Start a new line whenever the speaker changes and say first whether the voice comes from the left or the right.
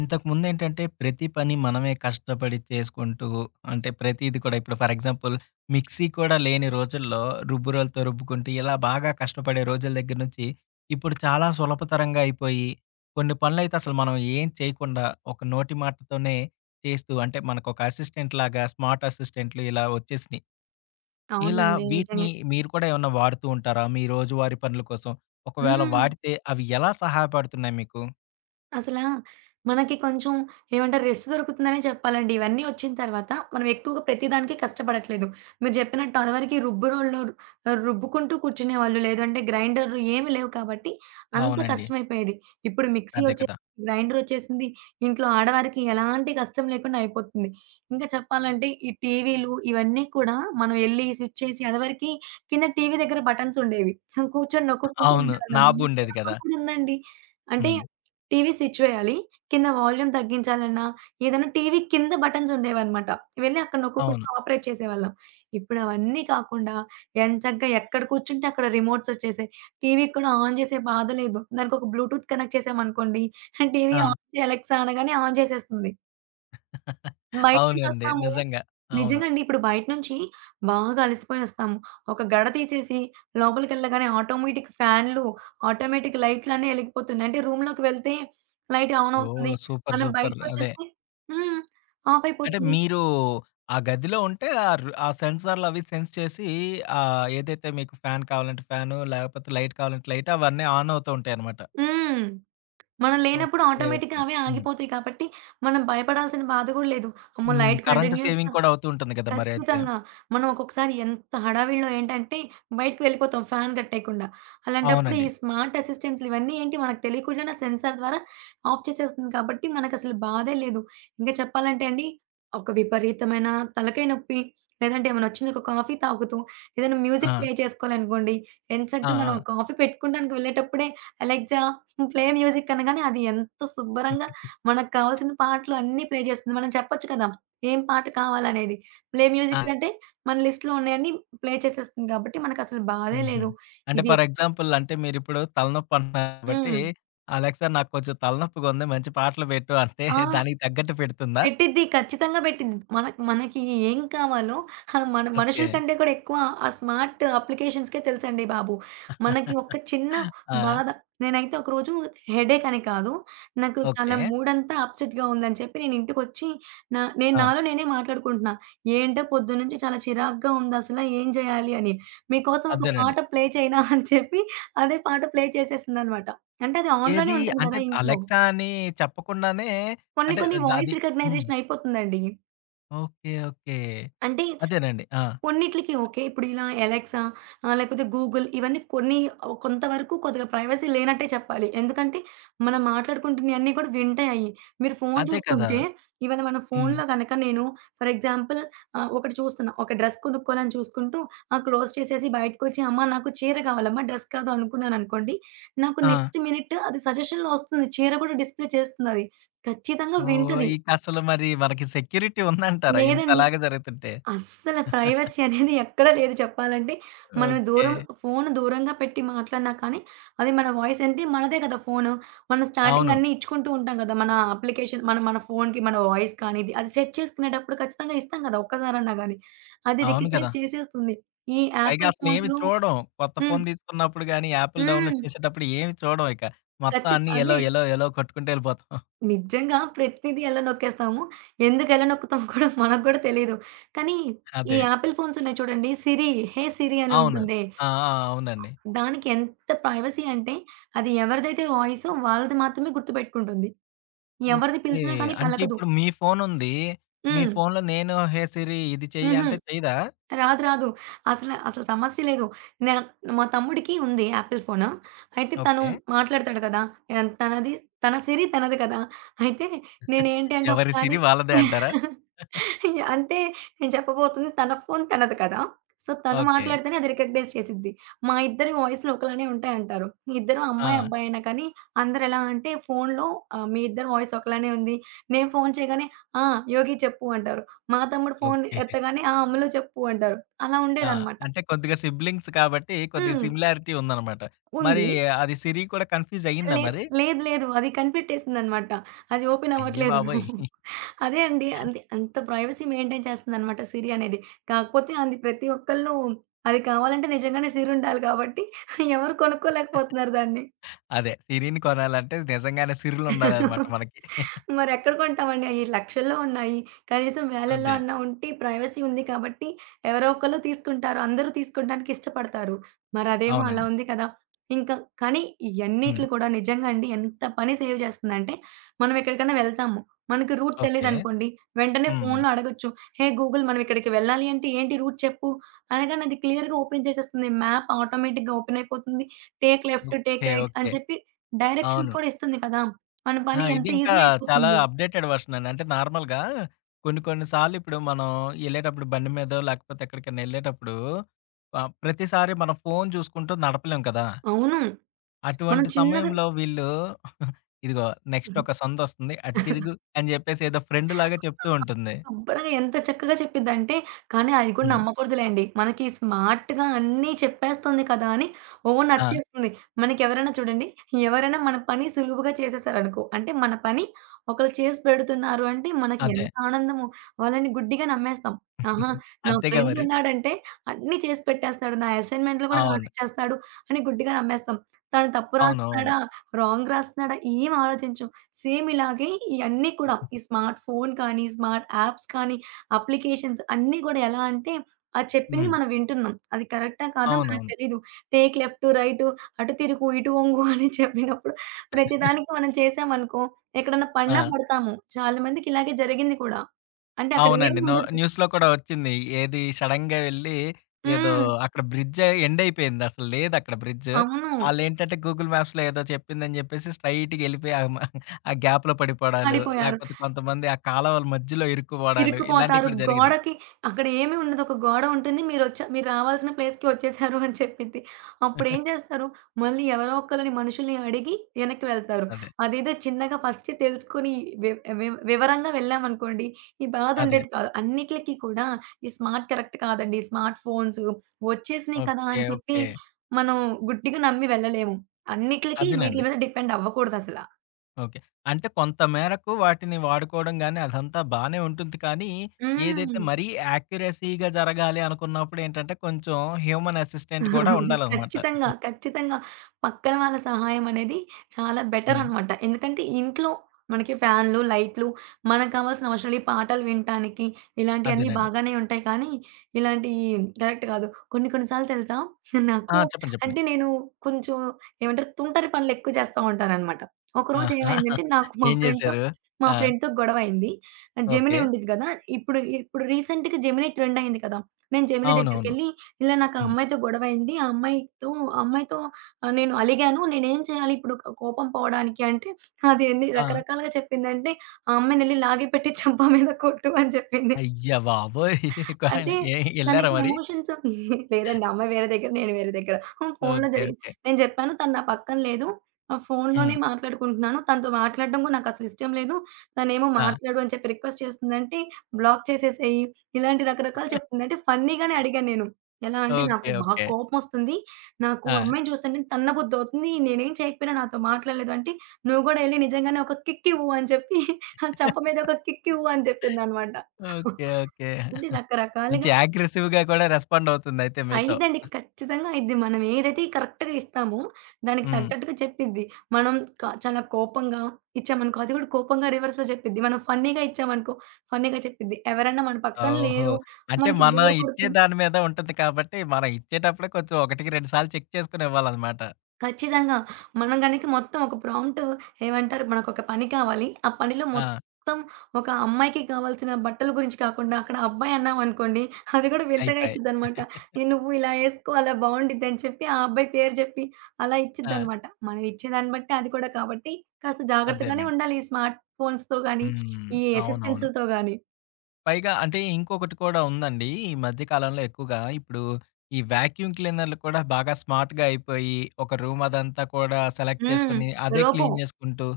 left: ఇంతకుముందేంటంటే, ప్రతి పని మనమే కష్టపడి చేసుకుంటూ అంటే, ప్రతీది కూడా ఇప్పుడు ఫర్ ఎగ్జాంపుల్ మిక్సీ కూడా లేని రోజుల్లో రుబ్బురోలుతో రుబ్బుకుంటూ, ఇలా బాగా కష్టపడే రోజుల దగ్గర నుంచి, ఇప్పుడు చాలా సులభతరంగా అయిపోయి, కొన్ని పనులైతే అసలు మనం ఏం చేయకుండా, ఒక నోటి మాటతోనే చేస్తూ అంటే, మనకొక అసిస్టెంట్ లాగా స్మార్ట్ అసిస్టెంట్లు ఇలా వచ్చేసినియి. ఇలా
right: అవునండి.
left: వీటిని
right: నిజమే.
left: మీరు కూడా ఏమన్నా వాడుతూ ఉంటారా? మీ రోజువారీ పనుల కోసం? ఒకవేళ
right: హ్మ్.
left: వాడితే అవి ఎలా సహాయపడుతున్నాయి మీకు?
right: అసలా మనకి కొంచెం ఏమంటారు, రెస్ట్ దొరుకుతుందనే చెప్పాలండి. ఇవన్నీ వచ్చిన తర్వాత మనం ఎక్కువగా ప్రతిదానికి కష్టపడట్లేదు. మీరు చెప్పినట్టు అదివరకి రుబ్బు రోల్లో రుబ్బుకుంటూ కూర్చునేవాళ్ళు. లేదంటే గ్రైండర్లు ఏమి లేవు కాబట్టి అంత
left: అవునండి.
right: కష్టమైపోయేది. ఇప్పుడు మిక్సీ
left: అదే
right: వచ్చేసింది,
left: కదా!
right: గ్రైండర్ వచ్చేసింది. ఇంట్లో ఆడవారికి ఎలాంటి కష్టం లేకుండా అయిపోతుంది. ఇంకా చెప్పాలంటే ఈ టీవీలు ఇవన్నీ కూడా మనం ఎళ్లి స్విచ్ చేసి అదివరకి కింద టీవీ దగ్గర బటన్స్ ఉండేవి. కూర్చొని నొక్కుకుంటూ
left: అవును.
right: ఉండేవాళ్ళం. మా
left: నాబుండేది కదా!
right: చిన్నప్పుడు కూడా ఉందండి. అంటే
left: హ్మ్.
right: టీవీ స్విచ్ వేయాలి. కింద వాల్యూమ్ తగ్గించాలన్నా, ఏదైనా టీవీ కింద బటన్స్ ఉండేవన్నమాట. వెళ్లి అక్కడ నొక్కుకుంటూ
left: అవును.
right: ఆపరేట్ చేసేవాళ్ళం. ఇప్పుడు అవన్నీ కాకుండా ఎంచక్కా ఎక్కడ కూర్చుంటే అక్కడ రిమోట్స్ వచ్చేసాయి. టీవీ కూడా ఆన్ చేసే బాధ లేదు. దానికొక బ్లూటూత్ కనెక్ట్ చేశామనుకోండి, టీవీ
left: ఆ!
right: ఆన్ చేయి అలెక్సా అనగానే ఆన్ చేసేస్తుంది. బయట
left: అవునండి.
right: నుంచొస్తాము.
left: నిజంగా. అవును.
right: నిజంగండి. ఇప్పుడు బయట నుంచి బాగా అలసిపోయొస్తాము. ఒక గడ తీసేసి లోపలికెళ్ళగానే ఆటోమేటిక్ ఫ్యాన్‌లు, ఆటోమేటిక్ లైట్‌లన్నీ ఎలిగిపోతున్నాయి. అంటే రూమ్‌లోకి వెళ్తే లైట్ ఆన్
left: ఓహ్!
right: అవుతుంది.
left: సూపర్.
right: మనం
left: సూపర్. అదే.
right: బయటకొచ్చేస్తే హ్మ్. ఆఫ్
left: అంటే
right: అయిపోతుంది.
left: మీరు ఆ గదిలో ఉంటే ఆర్ ఆ సెన్సార్‌లవి సెన్స్ చేసి ఏదైతే మీకు ఫ్యాన్ కావాలంటే ఫ్యాను, లేకపోతే లైట్ కావాలంటే లైట్ అవన్నీ ఆన్ అవుతూ ఉంటాయన్నమాట.
right: హ్మ్. మనం లేనప్పుడు
left: ఓకే.
right: ఆటోమేటిక్‌గా
left: ఓకే.
right: అవే
left: హ్మ్.
right: ఆగిపోతాయి కాబట్టి, మనం భయపడాల్సిన బాధ గూడా లేదు. అమ్మో!
left: హ్మ్.
right: లైట్
left: కరెంట్
right: కంటిన్యూయస్‌గా
left: సేవింగ్ కూడా అవుతూ ఉంటుంది కదా! మరి అయితే.
right: ఖచ్చితంగా. మనం ఒక్కొక్కసారి ఎంత హడావిడిలో ఏంటంటే, బయటికి వెళ్ళిపోతాం ఫ్యాన్ కట్టేయకుండా. అలాంటప్పుడు ఈ
left: అవునండి.
right: స్మార్ట్ అసిస్టెంట్స్‌లు ఇవన్నీ ఏంటి మనకు తెలియకుండానే సెన్సార్ ద్వారా ఆఫ్ చేసేస్తుంది కాబట్టి, మనకసలు బాధే లేదు. ఇంకా చెప్పాలంటే అండి, ఒక విపరీతమైన తలకాయ నొప్పి, లేదంటే ఏమైనా వచ్చింది ఒక కాఫీ తాగుతూ, ఏదైనా మ్యూజిక్
left: ఆ!
right: ప్లే చేసుకోవాలనుకోండి,
left: ఆ!
right: ఎంచక్కా మనం
left: ఆ!
right: కాఫీ పెట్టుకుండానికి వెళ్ళేటప్పుడే, "అలెక్సా ప్లే మ్యూజిక్" అనగానే అది ఎంత శుభ్రంగా మనకు కావాల్సిన పాటలు అన్నీ ప్లే చేస్తుంది. మనం చెప్పొచ్చు కదా! ఏం పాట కావాలనేది. ప్లే
left: ఆ!
right: మ్యూజిక్ అంటే మన లిస్ట్‌లో ఉన్నయన్నీ ప్లే చేసేస్తుంది కాబట్టి మనకసలు బాధే
left: హుహు.
right: లేదు.
left: అంటే
right: ఇది
left: ఫర్ ఎగ్జాంపుల్ అంటే మీరిప్పుడు తలనొప్పి అంటున్నారు కాబట్టి,
right: హ్మ్.
left: "అలెక్సా నాకు కొంచెం తలనొప్పిగా ఉంది మంచి పాటలు పెట్టు" అంటే
right: ఆ!
left: దానికి తగ్గట్టు పెడుతుందా?
right: పెట్టిద్ది. ఖచ్చితంగా పెట్టిద్ది. మనకి మనకి ఏం కావాలో మన
left: ఓకే.
right: మనుషుల కంటే కూడా ఎక్కువ ఆ స్మార్ట్ అప్లికేషన్స్‌కే తెలుసండి బాబు. మనకి ఒక చిన్న
left: ఆ!
right: బాధ, నేనైతే ఒకరోజు హెడేక్ అని కాదు, నాకు చాలా
left: ఓకే.
right: మూడంతా అప్సెట్‌గా ఉందని చెప్పి నేను ఇంటికొచ్చి నా నేను
left: ఆ!
right: నాలో నేనే మాట్లాడుకుంటున్నా. ఏంటో పొద్దున్నుంచి చాలా చిరాకుగా ఉందసల, ఏం చేయాలి అని. మీకోసం ఒక
left: అదేనండి.
right: పాట ప్లే చేయనా అని చెప్పి అదే పాట ప్లే చేసేసిందనమాట. అంటే అది ఆన్‌లోనే
left: ఏది
right: ఉంటుంది
left: అంటే
right: కదా ఇంట్లో.
left: అలెక్సా అని చెప్పకుండానే
right: కొన్ని
left: అంటే
right: కొన్ని
left: ద
right: వాయిస్
left: అది హ్మ్.
right: రికగ్నైజేషన్ అయిపోతుందండి.
left: ఓకే. ఓకే.
right: అంటే
left: అదేనండి. ఆ!
right: కొన్నిట్లికి ఓకే. ఇప్పుడు ఇలా ఎలెక్సా లేకపోతే గూగుల్ ఇవన్నీ కొన్ని కొంతవరకు కొద్దిగా ప్రైవసీ లేనట్టే చెప్పాలి. ఎందుకంటే మనం మాట్లాడుకుంటున్నయన్నీ కూడా వింటాయి అయి. మీరు ఫోను
left: అదే కదా!
right: చూసుకుంటే ఇవాళ మన
left: హ్మ్.
right: ఫోనులో గనక నేను ఫర్ ఎగ్జాంపుల్ ఒకటి చూస్తున్నా. ఒక డ్రెస్ కొనుక్కోవాలని చూసుకుంటూ క్లోజ్ చేసేసి బయటకొచ్చి అమ్మ నాకు చీర కావాలమ్మా డ్రెస్ కాదు అనుకున్నాననుకోండి. నాకు
left: ఆ!
right: నెక్స్ట్ మినిట్ అది సజెషన్‌లో వస్తుంది. చీర కూడా డిస్‌ప్లే చేస్తుందది. ఖచ్చితంగా
left: ఓహ్!
right: వింటది.
left: ఇక అసలు మరి మనకి సెక్యూరిటీ ఉందంటారా
right: లేదండి,
left: ఇంతలాగా జరుగుతుంటే?
right: అస్సల ప్రైవసీ అనేది ఎక్కడ లేదు చెప్పాలంటే. మనం
left: ఓకే.
right: దూరం, ఫోను దూరంగా పెట్టి మాట్లాడినా కానీ, అది మన వాయిస్ అంటే మనదే కదా ఫోను. మనం స్టార్టింగ్
left: అవును.
right: అన్నీ ఇచ్చుకుంటూ ఉంటాం కదా! మన అప్లికేషన్ మన మన ఫోన్‌కి మన వాయిస్ కానీ అది సెట్ చేసుకునేటప్పుడు ఖచ్చితంగా ఇస్తాం కదా! ఒక్కసారన్నా గాని. అది
left: అవును కదా!
right: రికగ్నైజ్ చేసేస్తుంది. ఈ
left: పైగా
right: యాపిల్
left: అసలేమి
right: ఫోన్స్‌లో
left: చూడం. కొత్త
right: హ్మ్.
left: ఫోన్ తీసుకున్నప్పుడు గాని, యాప్‌లు
right: హ్మ్.
left: డౌన్‌లోడ్ చేసేటప్పుడు ఏమి చూడం ఇక. మొత్తం అన్నీ ఎలో,
right: అదే.
left: ఎలో, ఎలో కొట్టుకుంటూ ఎళ్ళిపోతాం.
right: నిజంగా ప్రతిదీ ఎలా నొక్కేస్తాము. ఎందుకు ఎలా నొక్కుతామో కూడా మనకు గూడా తెలీదు. కానీ ఈ
left: అదే.
right: యాపిల్ ఫోన్స్ ఉన్నాయి చూడండి. సిరి, హే సిరి అని
left: అవును.
right: ఉంటుంది.
left: ఆ! ఆ! అవునండి.
right: దానికి ఎంత ప్రైవసీ అంటే అది ఎవరిదైతే వాయిసో వాళ్ళది మాత్రమే గుర్తుపెట్టుకుంటుంది. ఎవరిది
left: ఓకే.
right: పిలిచినా కానీ
left: అంటే
right: పలకదు.
left: ఇప్పుడు మీ ఫోనుంది. మీ
right: హ్మ్.
left: ఫోన్‌లో నేను 'హే సిరి ఇది చెయ్యి'
right: హుహు.
left: అంటే చెయ్యదా?
right: రాదు. రాదు. అసలు సమస్య లేదు. నా మా తమ్ముడికి ఉంది యాపిల్ ఫోను. అయితే తను
left: ఓకే.
right: మాట్లాడతాడు కదా! తనది తన సిరి తనది కదా! అయితే నేనేంటి అంటే
left: ఎవరి
right: ఒకసారి
left: సిరి వాళ్ళదే అంటారా?
right: అంటే నేను చెప్పబోతుంది, తన ఫోన్ తనది కదా! సో, తను
left: ఓకే.
right: మాట్లాడితేనే అది రికగ్నైజ్ చేసిద్ది. మా ఇద్దరి వాయిస్‌లు ఒకలానే ఉంటాయంటారు. ఇద్దరు అమ్మాయి,
left: ఆ!
right: అబ్బాయి అయినా కానీ అందరెలా అంటే ఫోన్‌లో మీ ఇద్దరి వాయిస్ ఒకలానే ఉంది. నేను ఫోన్ చేయగానే ఆ! యోగి చెప్పు అంటారు. మా తమ్ముడు ఫోన్
left: ఓకే.
right: ఎత్తగానే, "ఆ! అమ్మలో చెప్పు" అంటారు. అలా
left: ఆ!
right: ఉండేదనమాట.
left: అంటే కొద్దిగా సిబ్లింగ్స్ కాబట్టి కొద్దిగా
right: హ్మ్.
left: సిమిలారిటీ ఉందనమాట. మరి
right: ఉంది.
left: అది సిరి కూడా కన్‌ఫ్యూజ్ అయ్యిందా
right: లేదు,
left: మరి?
right: లేదు, లేదు. అది కనిపెట్టేసిందనమాట. అది ఓపెన్
left: అయ్య
right: అవ్వట్లేదు.
left: బాబోయ్!
right: అదే అండి. అంతే, అంత ప్రైవసీ మెయింటైన్ చేస్తుందనమాట సిరి అనేది. కాకపోతే అది ప్రతి ఒక్కళ్ళు, అది కావాలంటే నిజంగానే సిరుండాలి కాబట్టి ఎవరు కొనుక్కోలేకపోతున్నారు దాన్ని.
left: అదే. సిరిని కొనాలంటే నిజంగానే సిరులుండాలనమాట మనకి.
right: మరెక్కడ కొంటామండి? అయి లక్షల్లో ఉన్నాయి. కనీసం వేలల్లో
left: అదే.
right: అన్నా ఉంటే ప్రైవసీ ఉంది కాబట్టి ఎవరో ఒకళ్ళు తీసుకుంటారు. అందరూ తీసుకోడానికి ఇష్టపడతారు. మరదేమో అలా
left: అవునండి.
right: ఉంది కదా! ఇంకా కానీ
left: హ్మ్.
right: ఇయన్నిట్లు కూడా నిజంగా అండి ఎంత పని సేవ్ చేస్తుందంటే, మనం ఎక్కడికైనా వెళ్తాము. మనకు రూట్
left: ఓకే.
right: తెలీదనుకోండి, వెంటనే
left: హ్మ్.
right: ఫోన్‌లో అడగొచ్చు. "హే గూగుల్ మనం ఇక్కడికి వెళ్ళాలి అంటే ఏంటి రూట్ చెప్పు" అనగానే అది క్లియర్‌గా ఓపెన్ చేసేస్తుంది. మ్యాప్ ఆటోమేటిక్‌గా ఓపెన్ అయిపోతుంది. Take left,
left: okay.
right: Take right
left: okay.
right: అని చెప్పి డైరెక్షన్స్
left: అవును.
right: కూడా ఇస్తుంది కదా! మన
left: ఆ!
right: పని
left: ఇది
right: ఎంత
left: ఇంకా
right: ఈజీ
left: చాలా
right: అయిపోతుంది.
left: అప్‌డేటెడ్ వెర్షన్ అండి. అంటే నార్మల్‌గా కొన్ని కొన్ని సార్లు ఇప్పుడు మనం ఎళ్ళేటప్పుడు బండి మీదో లేకపోతే ఎక్కడికైనా ఎళ్ళేటప్పుడు ప్రతిసారి మనం ఫోను చూసుకుంటూ నడపలేం కదా!
right: అవును. మనం
left: అటువంటి
right: చిన్నగా
left: సమయంలో వీళ్ళు ఇదిగో నెక్స్ట్ ఒక సందొస్తుంది. అటు
right: హుహు.
left: తిరుగు అని చెప్పేసి ఏదో ఫ్రెండ్‌లాగా చెప్తూ ఉంటుంది.
right: శుభ్రంగా ఎంత చక్కగా చెప్పిద్దంటే, కానీ అది కూడా
left: హ్మ్.
right: నమ్మకూడదులేండి. మనకి స్మార్ట్‌గా అన్నీ చెప్పేస్తుంది కదా అని ఓ
left: ఆ!
right: నచ్చేస్తుంది. మనకెవరైనా చూడండి, ఎవరైనా మన పని సులువుగా చేసేసారనుకో, అంటే మన పని ఒకళ్ళు చేసి పెడుతున్నారు అంటే మనకి
left: అదే.
right: ఎంత ఆనందమో! వాళ్ళని గుడ్డిగా నమ్మేస్తాం. ఆహా! నా
left: అంతేగా
right: ఫ్రెండ్
left: మరి.
right: ఉన్నాడంటే అన్నీ చేసి పెట్టేస్తాడు. నా అసైన్‌మెంట్‌లు కూడా
left: అవును.
right: రాసిచ్చేస్తాడు అని గుడ్డిగా నమ్మేస్తాం. తను తప్పు
left: అవునవును.
right: రాస్తున్నాడా? రాంగ్ రాస్తున్నాడా? ఏం ఆలోచించం. సేమ్ ఇలాగే ఇయన్నీ కూడా ఈ స్మార్ట్ ఫోన్ కానీ, స్మార్ట్ యాప్స్ కానీ, అప్లికేషన్స్ అన్నీ గూడా ఎలా అంటే, అది చెప్పింది
left: హ్మ్.
right: మనం వింటున్నాం. అది కరెక్టా? కాదా? మనకు
left: అవునవును.
right: తెలీదు. టేక్ లెఫ్ట్, రైట్ అటు తిరుగు, ఇటు ఒంగు అని చెప్పినప్పుడు ప్రతిదానికి మనం చేశామనుకో, ఎక్కడన్నా
left: ఆ!
right: పడినా పడతాము. చాలా మందికి ఇలాగే జరిగింది కూడా. అంటే అక్కడ
left: అవునండి.
right: ఏమి
left: నో
right: ఉండదు.
left: న్యూస్‌లో కూడా వచ్చింది. ఏది సడెన్‌గా వెళ్లి ఏదో
right: హ్మ్.
left: అక్కడ బ్రిడ్జ్ ఎండ్ అయిపోయింది. అసలు లేదక్కడ బ్రిడ్జ్.
right: అవును.
left: ఆళ్ళేంటంటే గూగుల్ మ్యాప్స్‌లో ఏదో చెప్పిందని చెప్పేసి స్ట్రెయిట్‌గా ఎళ్ళిపోయి ఆ గ్యాప్‌లో పడిపోవడాలు,
right: పడిపోయారు.
left: లేకపోతే కొంతమంది ఆ కాలవల మధ్యలో ఇరుక్కుపోవడాలు ఇలాంటివి
right: ఇరుక్కుపోతారు.
left: కూడా జరిగినాయి.
right: గోడకి అక్కడ ఏమీ ఉండదు. ఒక గోడ ఉంటుంది. మీరు రావాల్సిన ప్లేస్‌కి వచ్చేసారు అని చెప్పిద్ది. అప్పుడేం చేస్తారు? మళ్ళీ ఎవరో ఒకళ్ళని మనుషుల్ని అడిగి వెనక్కి వెళ్తారు.
left: అదే.
right: అదేదో చిన్నగా ఫస్ట్ తెలుసుకొని వి వి వివరంగా వెళ్ళామనుకోండి, ఈ బాధ
left: అదే.
right: ఉండేది కాదు. అన్నిట్లకి కూడా ఈ స్మార్ట్ కరెక్ట్ కాదండి. స్మార్ట్ ఫోన్స్ వచ్చేసినాయి కదా
left: ఓకే.
right: అని చెప్పి
left: ఓకే.
right: మనం గుడ్డిగా నమ్మి వెళ్ళలేము. అన్నిట్లకి వీట్ల
left: అదేనండి.
right: మీద డిపెండ్ అవ్వకూడదసల.
left: ఓకే. అంటే కొంత మేరకు వాటిని వాడుకోవడం గాని, అదంతా బానే ఉంటుంది కానీ, ఏదైతే
right: హ్మ్.
left: మరీ యాక్యురసీ‌గా జరగాలి అనుకున్నప్పుడు ఏంటంటే, కొంచెం హ్యూమన్ అసిస్టెంట్ కూడా ఉండాలనమాట.
right: ఖచ్చితంగా. ఖచ్చితంగా. పక్కన వాళ్ళ సహాయం అనేది చాలా
left: హ్మ్.
right: బెటరనమాట. ఎందుకంటే ఇంట్లో మనకి ఫ్యాన్‌లు, లైట్‌లు మనకు కావాల్సిన అవసరం లేదు. ఈ పాటలు వినటానికి ఇలాంటియన్నీ
left: అదేనండి.
right: బాగానే ఉంటాయి. కానీ ఇలాంటియి కరెక్ట్ కాదు. కొన్ని కొన్ని సార్లు తెలుసా
left: ఆ!
right: నాకు,
left: చెప్పండి. చెప్పండి.
right: అంటే నేను కొంచెం ఏమంటారు తుంటరి పనులెక్కువ చేస్తా ఉంటాననమాట. ఒకరోజు
left: ఆహా!
right: ఏమైందంటే నాకు
left: ఏం జేశారు?
right: మా
left: ఆ!
right: ఫ్రెండ్‌తో గొడవయింది. Gemini
left: okay.
right: ఉండిద్ది గదా! ఇప్పుడు ఇప్పుడు రీసెంట్‌గా జెమినీ ట్రెండ్ అయింది కదా! నేను జెమినీ
left: అవునవును.
right: దగ్గరికెళ్ళి ఇలా నాకు ఆ
left: హ్మ్.
right: అమ్మాయితో గొడవయింది. ఆ అమ్మాయితో నేను అలిగాను. నేనేం చేయాలి ఇప్పుడు కోపం పోవడానికి అంటే, అది ఎన్ని
left: ఆ!
right: రకరకాలుగా చెప్పిందంటే, ఆ అమ్మాయినెళ్లి లాగి పెట్టి చెంప మీద కొట్టు అని చెప్పింది.
left: అయ్య బాబోయ్! కా
right: అంటే
left: ఏ ఎళ్లారా
right: తనకి
left: మరి?
right: ఎమోషన్స్ లేదండి. ఆ అమ్మాయి వేరే దగ్గర, నేను వేరే దగ్గర. హ్మ్. ఫోనులో
left: ఓకే.
right: జరిగింది.
left: ఓకే.
right: నేను జెప్పాను తను నా పక్కన లేదు. ఆ
left: హ్మ్.
right: ఫోనులోనే మాట్లాడుకుంటున్నాను. తనతో మాట్లాడడం గూడా నాకసలు ఇష్టం లేదు. తనేమో
left: ఆ!
right: మాట్లాడు అని చెప్పి రిక్వెస్ట్ చేస్తుందంటే, బ్లాక్ చేసేసేయి. ఇలాంటి రకరకాలు చెప్తుంది. అంటే ఫన్నీగానే అడిగాను నేను. ఎలా అంటే నాకు
left: ఓకే.
right: బాగా
left: ఓకే.
right: కోపమొస్తుంది. నాకు
left: ఆ!
right: అమ్మాయిని చూస్తుంటే తన్నబుద్దవుతుంది. నేనేం చేయకపోయినా నాతో మాట్లాడలేదు అంటే, "నువ్వు గూడా ఎళ్లి నిజంగానే ఒక కిక్ ఇవ్వు" అని చెప్పి, చంప మీద ఒక కిక్ ఇవ్వు అని చెప్పిందనమాట.
left: ఓకే. ఓకే.
right: అంటే
left: మంచి
right: రకరకాలుగా
left: అగ్రెసివ్‌గా కూడా రెస్పాండ్ అవుతుందయితే మీతో.
right: అయిద్దండి. ఖచ్చితంగా అయిద్ది. మనం ఏదైతే కరెక్ట్‌గా ఇస్తామో దానికి
left: హ్మ్.
right: తగ్గట్టుగా చెప్పిద్ది. మనం చాలా కోపంగా ఇచ్చామనుకో, అది కూడా కోపంగా రివర్స్‌లో చెప్పిద్ది. మనం ఫన్నీగా ఇచ్చామనుకో, ఫన్నీగా చెప్పిద్ది. ఎవరైనా మన పక్కన
left: ఓహో!
right: లేరు,
left: అంటే
right: మనకి
left: మనం
right: బోర్
left: ఇచ్చే
right: కొడుతుంది
left: దాని మీద ఉంటది కాబట్టి, మనం ఇచ్చేటప్పుడే కొంచెం ఒకటికి రెండు సార్లు చెక్ చేసుకొని ఇవ్వాలన్నమాట.
right: ఖచ్చితంగా. మనం గనక మొత్తం ఒక ప్రాంప్ట్ ఏమంటారు మనకొక పని కావాలి. ఆ పనిలో మొత్తం
left: ఆ!
right: ఒక అమ్మాయికి కావాల్సిన బట్టల గురించి కాకుండా అక్కడ అబ్బాయి అన్నామనుకోండి అది కూడా వింతగా
left: అయిపాయి.
right: ఇచ్చిద్దనమాట. "ఏ నువ్వు ఇలా ఏసుకో అలా బావుండిద్దని" చెప్పి ఆ అబ్బాయి పేరు జెప్పి అలా
left: ఆ!
right: ఇచ్చిద్దనమాట. మనం ఇచ్చేదాన్ని బట్టి అది కూడా కాబట్టి కాస్త జాగ్రత్తగానే
left: అదేనండి.
right: ఉండాలి. ఈ స్మార్ట్ ఫోన్స్‌తో గాని,
left: హ్మ్.
right: ఈ
left: అవునవును.
right: అసిస్టెంట్స్‌లతో గాని.
left: పైగా అంటే ఇంకొకటి కూడా ఉందండి. ఈ మధ్య కాలంలో ఎక్కువగా ఇప్పుడు ఈ వాక్యూమ్ క్లీనర్‌లు కూడా బాగా స్మార్ట్‌గా అయిపోయి, ఒక రూమ్ అదంతా కూడా సెలెక్ట్
right: హ్మ్.
left: చేసుకొని, అదే
right: రూపం.
left: క్లీన్ చేసుకుంటూ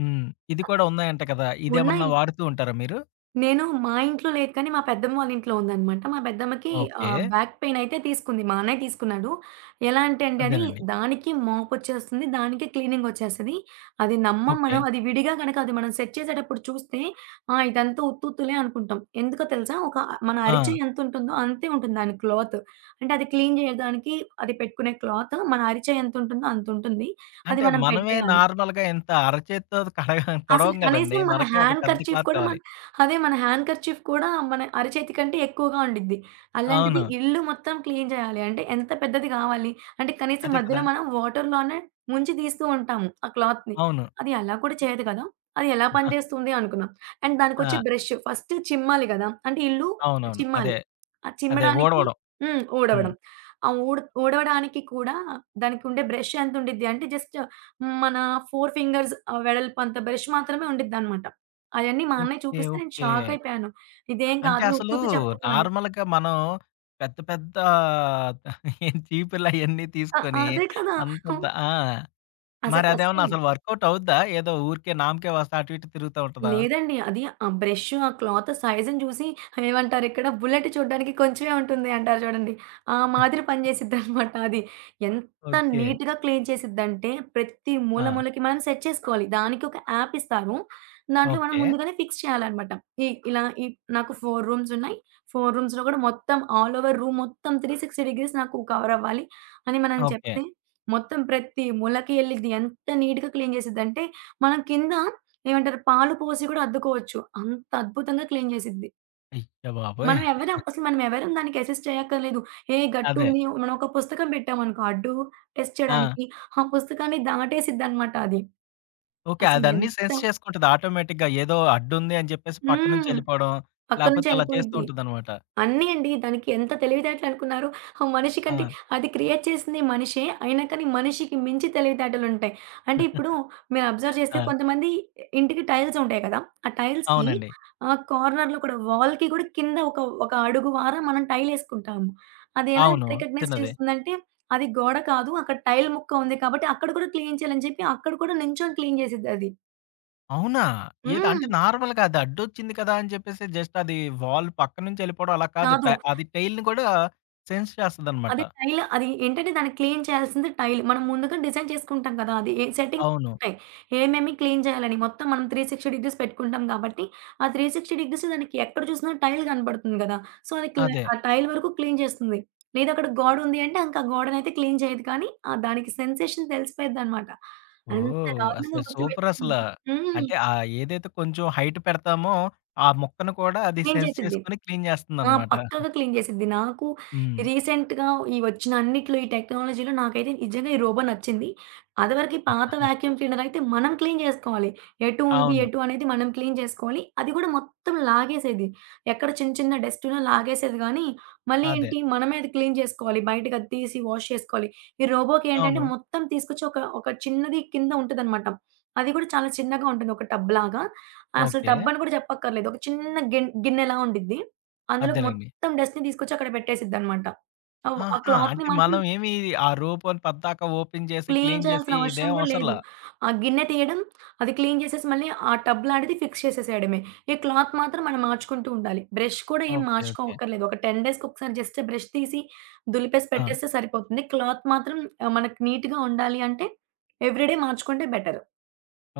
left: హ్మ్. ఇది కూడా ఉన్నాయంట కదా! ఇదేమన్నా
right: ఉన్నాయి.
left: వాడుతూ ఉంటారా మీరు?
right: నేను మా ఇంట్లో లేదు కానీ, మా పెద్దమ్మ వాళ్ళ ఇంట్లో ఉందనమాట. మా పెద్దమ్మకి
left: ఓకే.
right: బ్యాక్ పెయిన్ అయితే తీసుకుంది. మా అన్నయ్య తీసుకున్నాడు. ఎలా అంటే అండి అది
left: అదేనండి.
right: దానికి మోపొచ్చేస్తుంది. దానికి క్లీనింగ్ ఒచ్చేస్తది. అది నమ్మం
left: ఓకే.
right: మనం. అది విడిగా గనక అది మనం సెట్ చేసేటప్పుడు చూస్తే, ఆ! ఇదంతా ఉత్తుత్తులే అనుకుంటాం. ఎందుకో తెలుసా? ఒక మన
left: ఆ!
right: అరిచెయ్యి ఎంతుంటుందో అంతే ఉంటుంది దాని క్లాత్. అంటే అది క్లీన్ జేయడానికి అది పెట్టుకునే క్లాత్ మన అరిచెయ్యి ఎంతుంటుందో అంతుంటుంది. అది
left: అంటే
right: మనం
left: మనమే
right: పెట్టేయాలి.
left: నార్మల్‌గా ఇంత అరచేత్తో కడగ
right: అసలు
left: తొడవం గదండీ!
right: కనీసం మన
left: మనకే ఒక
right: హ్యాండ్
left: పెద్ద
right: కర్చీఫ్
left: క్లాత్
right: కూడా మన,
left: కావాలి.
right: అదే మన హ్యాండ్ కర్చీఫ్ కూడా మన అరచేతి కంటే ఎక్కువగా ఉండిద్ది. అలాంటిది
left: అవును.
right: ఇల్లు మొత్తం క్లీన్ చేయాలి అంటే ఎంత పెద్దది కావాలి? అంటే కనీసం
left: అదే కదా!
right: మధ్యలో మనం వాటర్‌లోనే ముంచి తీస్తూ ఉంటాము ఆ క్లాత్‌ని.
left: అవును.
right: అది అలా కూడా చేయదు కదా! అది ఎలా పనిచేస్తుంది అనుకున్నాం. అండ్ దానికొచ్చే
left: ఆ!
right: బ్రష్ ఫస్ట్ చిమ్మాలి కదా! అంటే ఇల్లు
left: అవునవును. అదే.
right: చిమ్మాలి. ఆ
left: అదే
right: చిమ్మడానికి
left: ఊడవడం. హ్మ్.
right: ఊడవడం. ఆ ఊడ్ ఊడవడానికి కూడా దానికుండే బ్రష్ ఎంత ఉండిద్ది అంటే జస్ట్ మన 4 ఫింగర్స్ వెడల్పంత బ్రష్ మాత్రమే ఉండిద్దనమాట. అయన్నీ మా అన్నయ్య
left: ఓకే.
right: చూపిస్తే నేను
left: ఓకే.
right: షాకయిపోయాను. ఇదేం
left: అంటే
right: కాదులే
left: అసలు
right: ఉత్తుత్తి చెప్పకు అని.
left: నార్మల్‌గా మనం పెద్ద పెద్ద చీపుర్లయన్నీ
right: ఆ!
left: తీసుకొని
right: అదే కదా!
left: అంతంత ఆ!
right: అసలు
left: మరదేమన్నా
right: కష్టం.
left: అసలు వర్కౌట్ అవుద్దా? ఏదో ఊరికే నామకే వాస్తా అటు ఇటు తిరుగుతా ఉంటదా?
right: లేదండి. అది ఆ బ్రష్, ఆ క్లాత్ సైజ్‌ని చూసి ఏమంటారిక్కడ బుల్లెట్ చూడ్డానికి కొంచెమే ఉంటుంది అంటారు చూడండి. ఆ మాదిరి పని చేసిద్దనమాట అది. ఎంత
left: ఓకే.
right: నీట్‌గా క్లీన్ చేసిద్దంటే ప్రతి మూల,
left: ఆ!
right: మూలకి మనం సెట్ చేసుకోవాలి. దానికి ఒక యాప్ ఇస్తారు. దాంట్లో మనం
left: ఓకే.
right: ముందుగానే ఫిక్స్ చేయాలనమాట. ఈ ఇలా ఈ నాకు 4 రూమ్స్ ఉన్నాయి. 4 రూమ్స్‌లో కూడా మొత్తం ఆల్ ఓవర్ రూమ్ మొత్తం 360 డిగ్రీస్ నాకు కవర్ అవ్వాలి అని మనం
left: ఓకే.
right: చెప్తే మొత్తం ప్రతి మూలకి ఎళ్ళిద్ది. ఎంత నీట్‌గా క్లీన్ చేసిద్దంటే మనం కింద ఏమంటారు? పాలు పోసి కూడా అద్దుకోవచ్చు. అంత అద్భుతంగా క్లీన్ చేసిద్ది.
left: అయ్య బాబోయ్!
right: మనం ఎవరం అసలు మనం ఎవరం దానికి అసిస్ట్ చేయక్కర్లేదు. ఏ
left: అదే.
right: గట్టుంది మనం ఒక పుస్తకం పెట్టామనుకో అడ్డు టెస్ట్
left: ఆ!
right: చేయడానికి, ఆ పుస్తకాన్ని దాటేసిద్దనమాట అది.
left: ఓకే.
right: అసలు
left: అదన్నీ
right: ఎంత
left: సెన్స్ చేసుకుంటది ఆటోమేటిక్‌గా. ఏదో అడ్డుంది అని చెప్పేసి పక్క నుంచి
right: హ్మ్.
left: ఎళ్ళిపోవడం, లేకపోతే అలా చేస్తూ
right: పక్కనుంచెళ్ళిపోయిద్ది.
left: ఉంటుందనమాట.
right: అన్నీ అండి. దానికి ఎంత తెలివితేటలనుకున్నారు. ఆ మనిషి
left: ఆ!
right: కంటే అది క్రియేట్ చేసింది మనిషే. అయినా కానీ మనిషికి మించి తెలివితేటలుంటాయి. అంటే ఇప్పుడు మీరు అబ్జర్వ్ చేస్తే
left: ఆ!
right: కొంతమంది ఇంటికి టైల్స్ ఉంటాయి కదా! ఆ టైల్స్‌కి
left: అవునండి.
right: కార్నర్‌లో కూడా వాల్‌కి కూడా కింద ఒక అడుగు వార మనం టైలేసుకుంటాము. అది ఎలా
left: అవును.
right: రికగ్నైజ్
left: చిన్నది.
right: చేస్తుందంటే అది గోడ కాదు. అక్కడ టైల్ ముక్క ఉంది కాబట్టి అక్కడ కూడా క్లీన్ చేయాలని చెప్పి అక్కడ కూడా నించొని క్లీన్ చేసిద్దది.
left: అవునా! ఏది అంటే
right: హ్మ్.
left: నార్మల్‌గా అది అడ్డొచ్చింది కదా! అని చెప్పేసి జస్ట్ అది వాల్ పక్క నుంచి ఎళ్ళిపోవడం అలా కాదు.
right: కాదు.
left: అది టెయిల్‌ని కూడా సెన్స్ చేస్తదనమాట.
right: అదే టైల్ అది ఏంటంటే దాన్ని క్లీన్ చేయాల్సింది టైల్. మనం ముందుగా డిజైన్ చేసుకుంటాం కదా! అది ఏ సెట్టింగ్స్
left: అవును.
right: ఉంటాయి. ఏమేమి క్లీన్ చేయాలని మొత్తం మనం 360 డిగ్రీస్ పెట్టుకుంటాం కాబట్టి, ఆ 360 డిగ్రీస్ దానికి ఎక్కడ చూసినా టైల్ కనపడుతుంది కదా! సో, అది క్లే
left: అదే.
right: ఆ టైల్ వరకు క్లీన్ చేస్తుంది. లేదు అక్కడ గోడ ఉంది అంటే ఇంక ఆ గోడనైతే అయితే క్లీన్ చేయదు కానీ, ఆ దానికి సెన్సేషన్ తెలిసిపోయిద్దనమాట. అంత
left: ఓహ్!
right: దారుణంగా
left: అసలు సూపరసల.
right: గుర్తుపెట్టుకునిద్ది. హ్మ్.
left: అంటే ఏదైతే కొంచెం హైట్ పెడతామో, ఆ మొక్కను కూడా అది
right: క్లీన్
left: సెన్స్
right: చేసిద్ది.
left: చేసుకొని క్లీన్
right: ఆ!
left: చేస్తుందనమాట.
right: పక్కాగా క్లీన్ చేసిద్ది. నాకు
left: హ్మ్.
right: రీసెంట్‌గా ఈ వచ్చిన అన్నిట్లో ఈ టెక్నాలజీలో నాకైతే నిజంగా ఈ రోబో నచ్చింది. అదివరకి పాత వాక్యూమ్ క్లీనర్ అయితే మనం క్లీన్ చేసుకోవాలి. ఎటు ఉంది,
left: అవును.
right: ఎటు అనేది మనం క్లీన్ చేసుకోవాలి. అది కూడా మొత్తం లాగేసేది. ఎక్కడ చిన్న చిన్న డస్ట్ ఉన్నా లాగేసేది గానీ, మళ్ళీ
left: అదే.
right: ఏంటి మనమే అది క్లీన్ చేసుకోవాలి. బయటకి అది తీసి వాష్ చేసుకోవాలి. ఈ రోబోకి
left: అవును.
right: ఏంటంటే మొత్తం తీసుకొచ్చి ఒక ఒక చిన్నది కింద ఉంటదనమాట. అది కూడా చాలా చిన్నగా ఉంటుంది ఒక టబ్‌లాగా. అసలు
left: ఓకే.
right: టబ్బని కూడా చెప్పక్కర్లేదు. ఒక చిన్న గిన్నెలా ఉండిద్ది. అందులోకి
left: అదేలెండి.
right: మొత్తం డస్ట్‌ని తీసుకొచ్చి అక్కడ పెట్టేసిద్దనమాట. ఆ
left: ఆహా!
right: క్లాత్‌ని
left: అంటే
right: మాత్రం
left: మనం ఏమి ఆ రూపం పద్దాక ఓపెన్ చేసి,
right: క్లీన్
left: క్లీన్ చేసి
right: చేయాల్సిన అవసరం
left: ఇదేం
right: కూడా లేదు.
left: అవసరంలా.
right: ఆ గిన్నె తీయడం, అది క్లీన్ చేసేసి మళ్ళీ ఆ టబ్ లాంటిది ఫిక్స్ చేసేసేయడమే. ఈ క్లాత్ మాత్రం మనం మార్చుకుంటూ ఉండాలి. బ్రష్ కూడా ఏం
left: ఓకే. ఓకే.
right: మార్చుకోవక్కర్లేదు. ఒక 10 డేస్‌కి ఒకసారి జస్ట్ బ్రష్ తీసి దులిపేసి
left: ఆ!
right: పెట్టేస్తే సరిపోతుంది. క్లాత్ మాత్రం మనకి నీట్‌గా ఉండాలి అంటే ఎవ్రీడే మార్చుకుంటే బెటర్.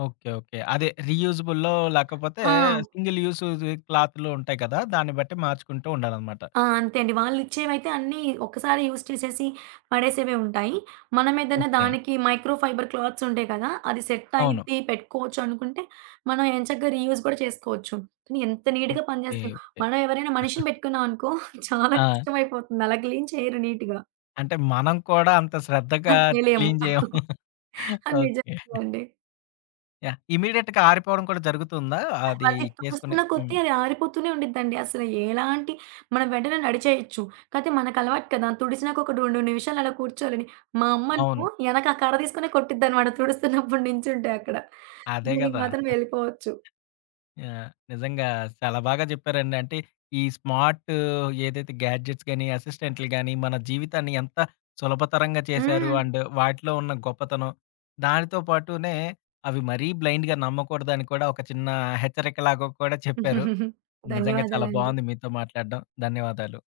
left: ఓకే. ఓకే. అదే రీయూజబుల్లో లేకపోతే
right: ఆ!
left: సింగిల్ యూజుది క్లాతులు ఉంటాయి కదా! దాన్ని బట్టి మార్చుకుంటూ ఉండాలనమాట.
right: ఆ! అంతే అండి. వాళ్ళిచ్చేవైతే అన్నీ ఒక్కసారి యూజ్ చేసేసి పడేసేవే ఉంటాయి. మనమేదైనా
left: ఓకే.
right: దానికి మైక్రో ఫైబర్ క్లాత్స్ ఉంటాయి కదా! అది సెట్
left: అవును.
right: అయిద్ది, పెట్టుకోవచ్చు అనుకుంటే, మనం ఎంచక్కా రీయూజ్ కూడా చేసుకోవచ్చు. కానీ ఎంత నీట్‌గా
left: ఓకే.
right: పనిచేస్తాయో.
left: ఓకే.
right: మనం ఎవరైనా మనిషిని పెట్టుకున్నాం అనుకో చాలా
left: ఆ!
right: కష్టమైపోతుంది. అలా క్లీన్ చేయరు నీట్‌గా.
left: అంటే మనం కూడా అంత శ్రద్ధగా
right: అది చేయలేము.
left: క్లీన్ చేయము.
right: అది
left: ఓకే.
right: నిజంగానే అండి.
left: యాహ్! ఇమ్మీడియేట్‌గా ఆరిపోవడం కూడా జరుగుతుందా? అది
right: అది
left: చేసుకుని
right: తుడుస్తున్న
left: హ్మ్.
right: కొద్దీ అది ఆరిపోతూనే ఉండిద్దండి. అసలు ఎలాంటి మనం వెంటనే నడిచేయొచ్చు. కాతే మనకలవాటు కదా! తుడిచినాక ఒక 2, 3 నిమిషాలు అలా కూర్చోవాలని. మా
left: అవును.
right: అమ్మనుకో ఎనక ఆ కర్ర తీసుకునే కొట్టిద్దనమాట తుడుస్తున్నప్పుడు నించుంటే అక్కడ.
left: అదే
right: దీనికి
left: గదా!
right: మాత్రం వెళ్ళిపోవచ్చు.
left: యాహ్! నిజంగా చాలా బాగా చెప్పారండి. అంటే ఈ స్మార్ట్ ఏదైతే గ్యాడ్జెట్స్ గాని, అసిస్టెంట్‌లు గాని మన జీవితాన్ని ఎంత సులభతరంగా చేశారు.
right: హ్మ్.
left: అండ్ వాటిలో ఉన్న గొప్పతనం, దానితో పాటునే అవి మరీ బ్లైండ్‌గా నమ్మకూడదని కూడా ఒక చిన్న హెచ్చరికలాగా కూడా చెప్పారు. నిజంగా చాలా
right: ధన్యవాదాలండి.
left: బావుంది మీతో మాట్లాడడం. ధన్యవాదాలు.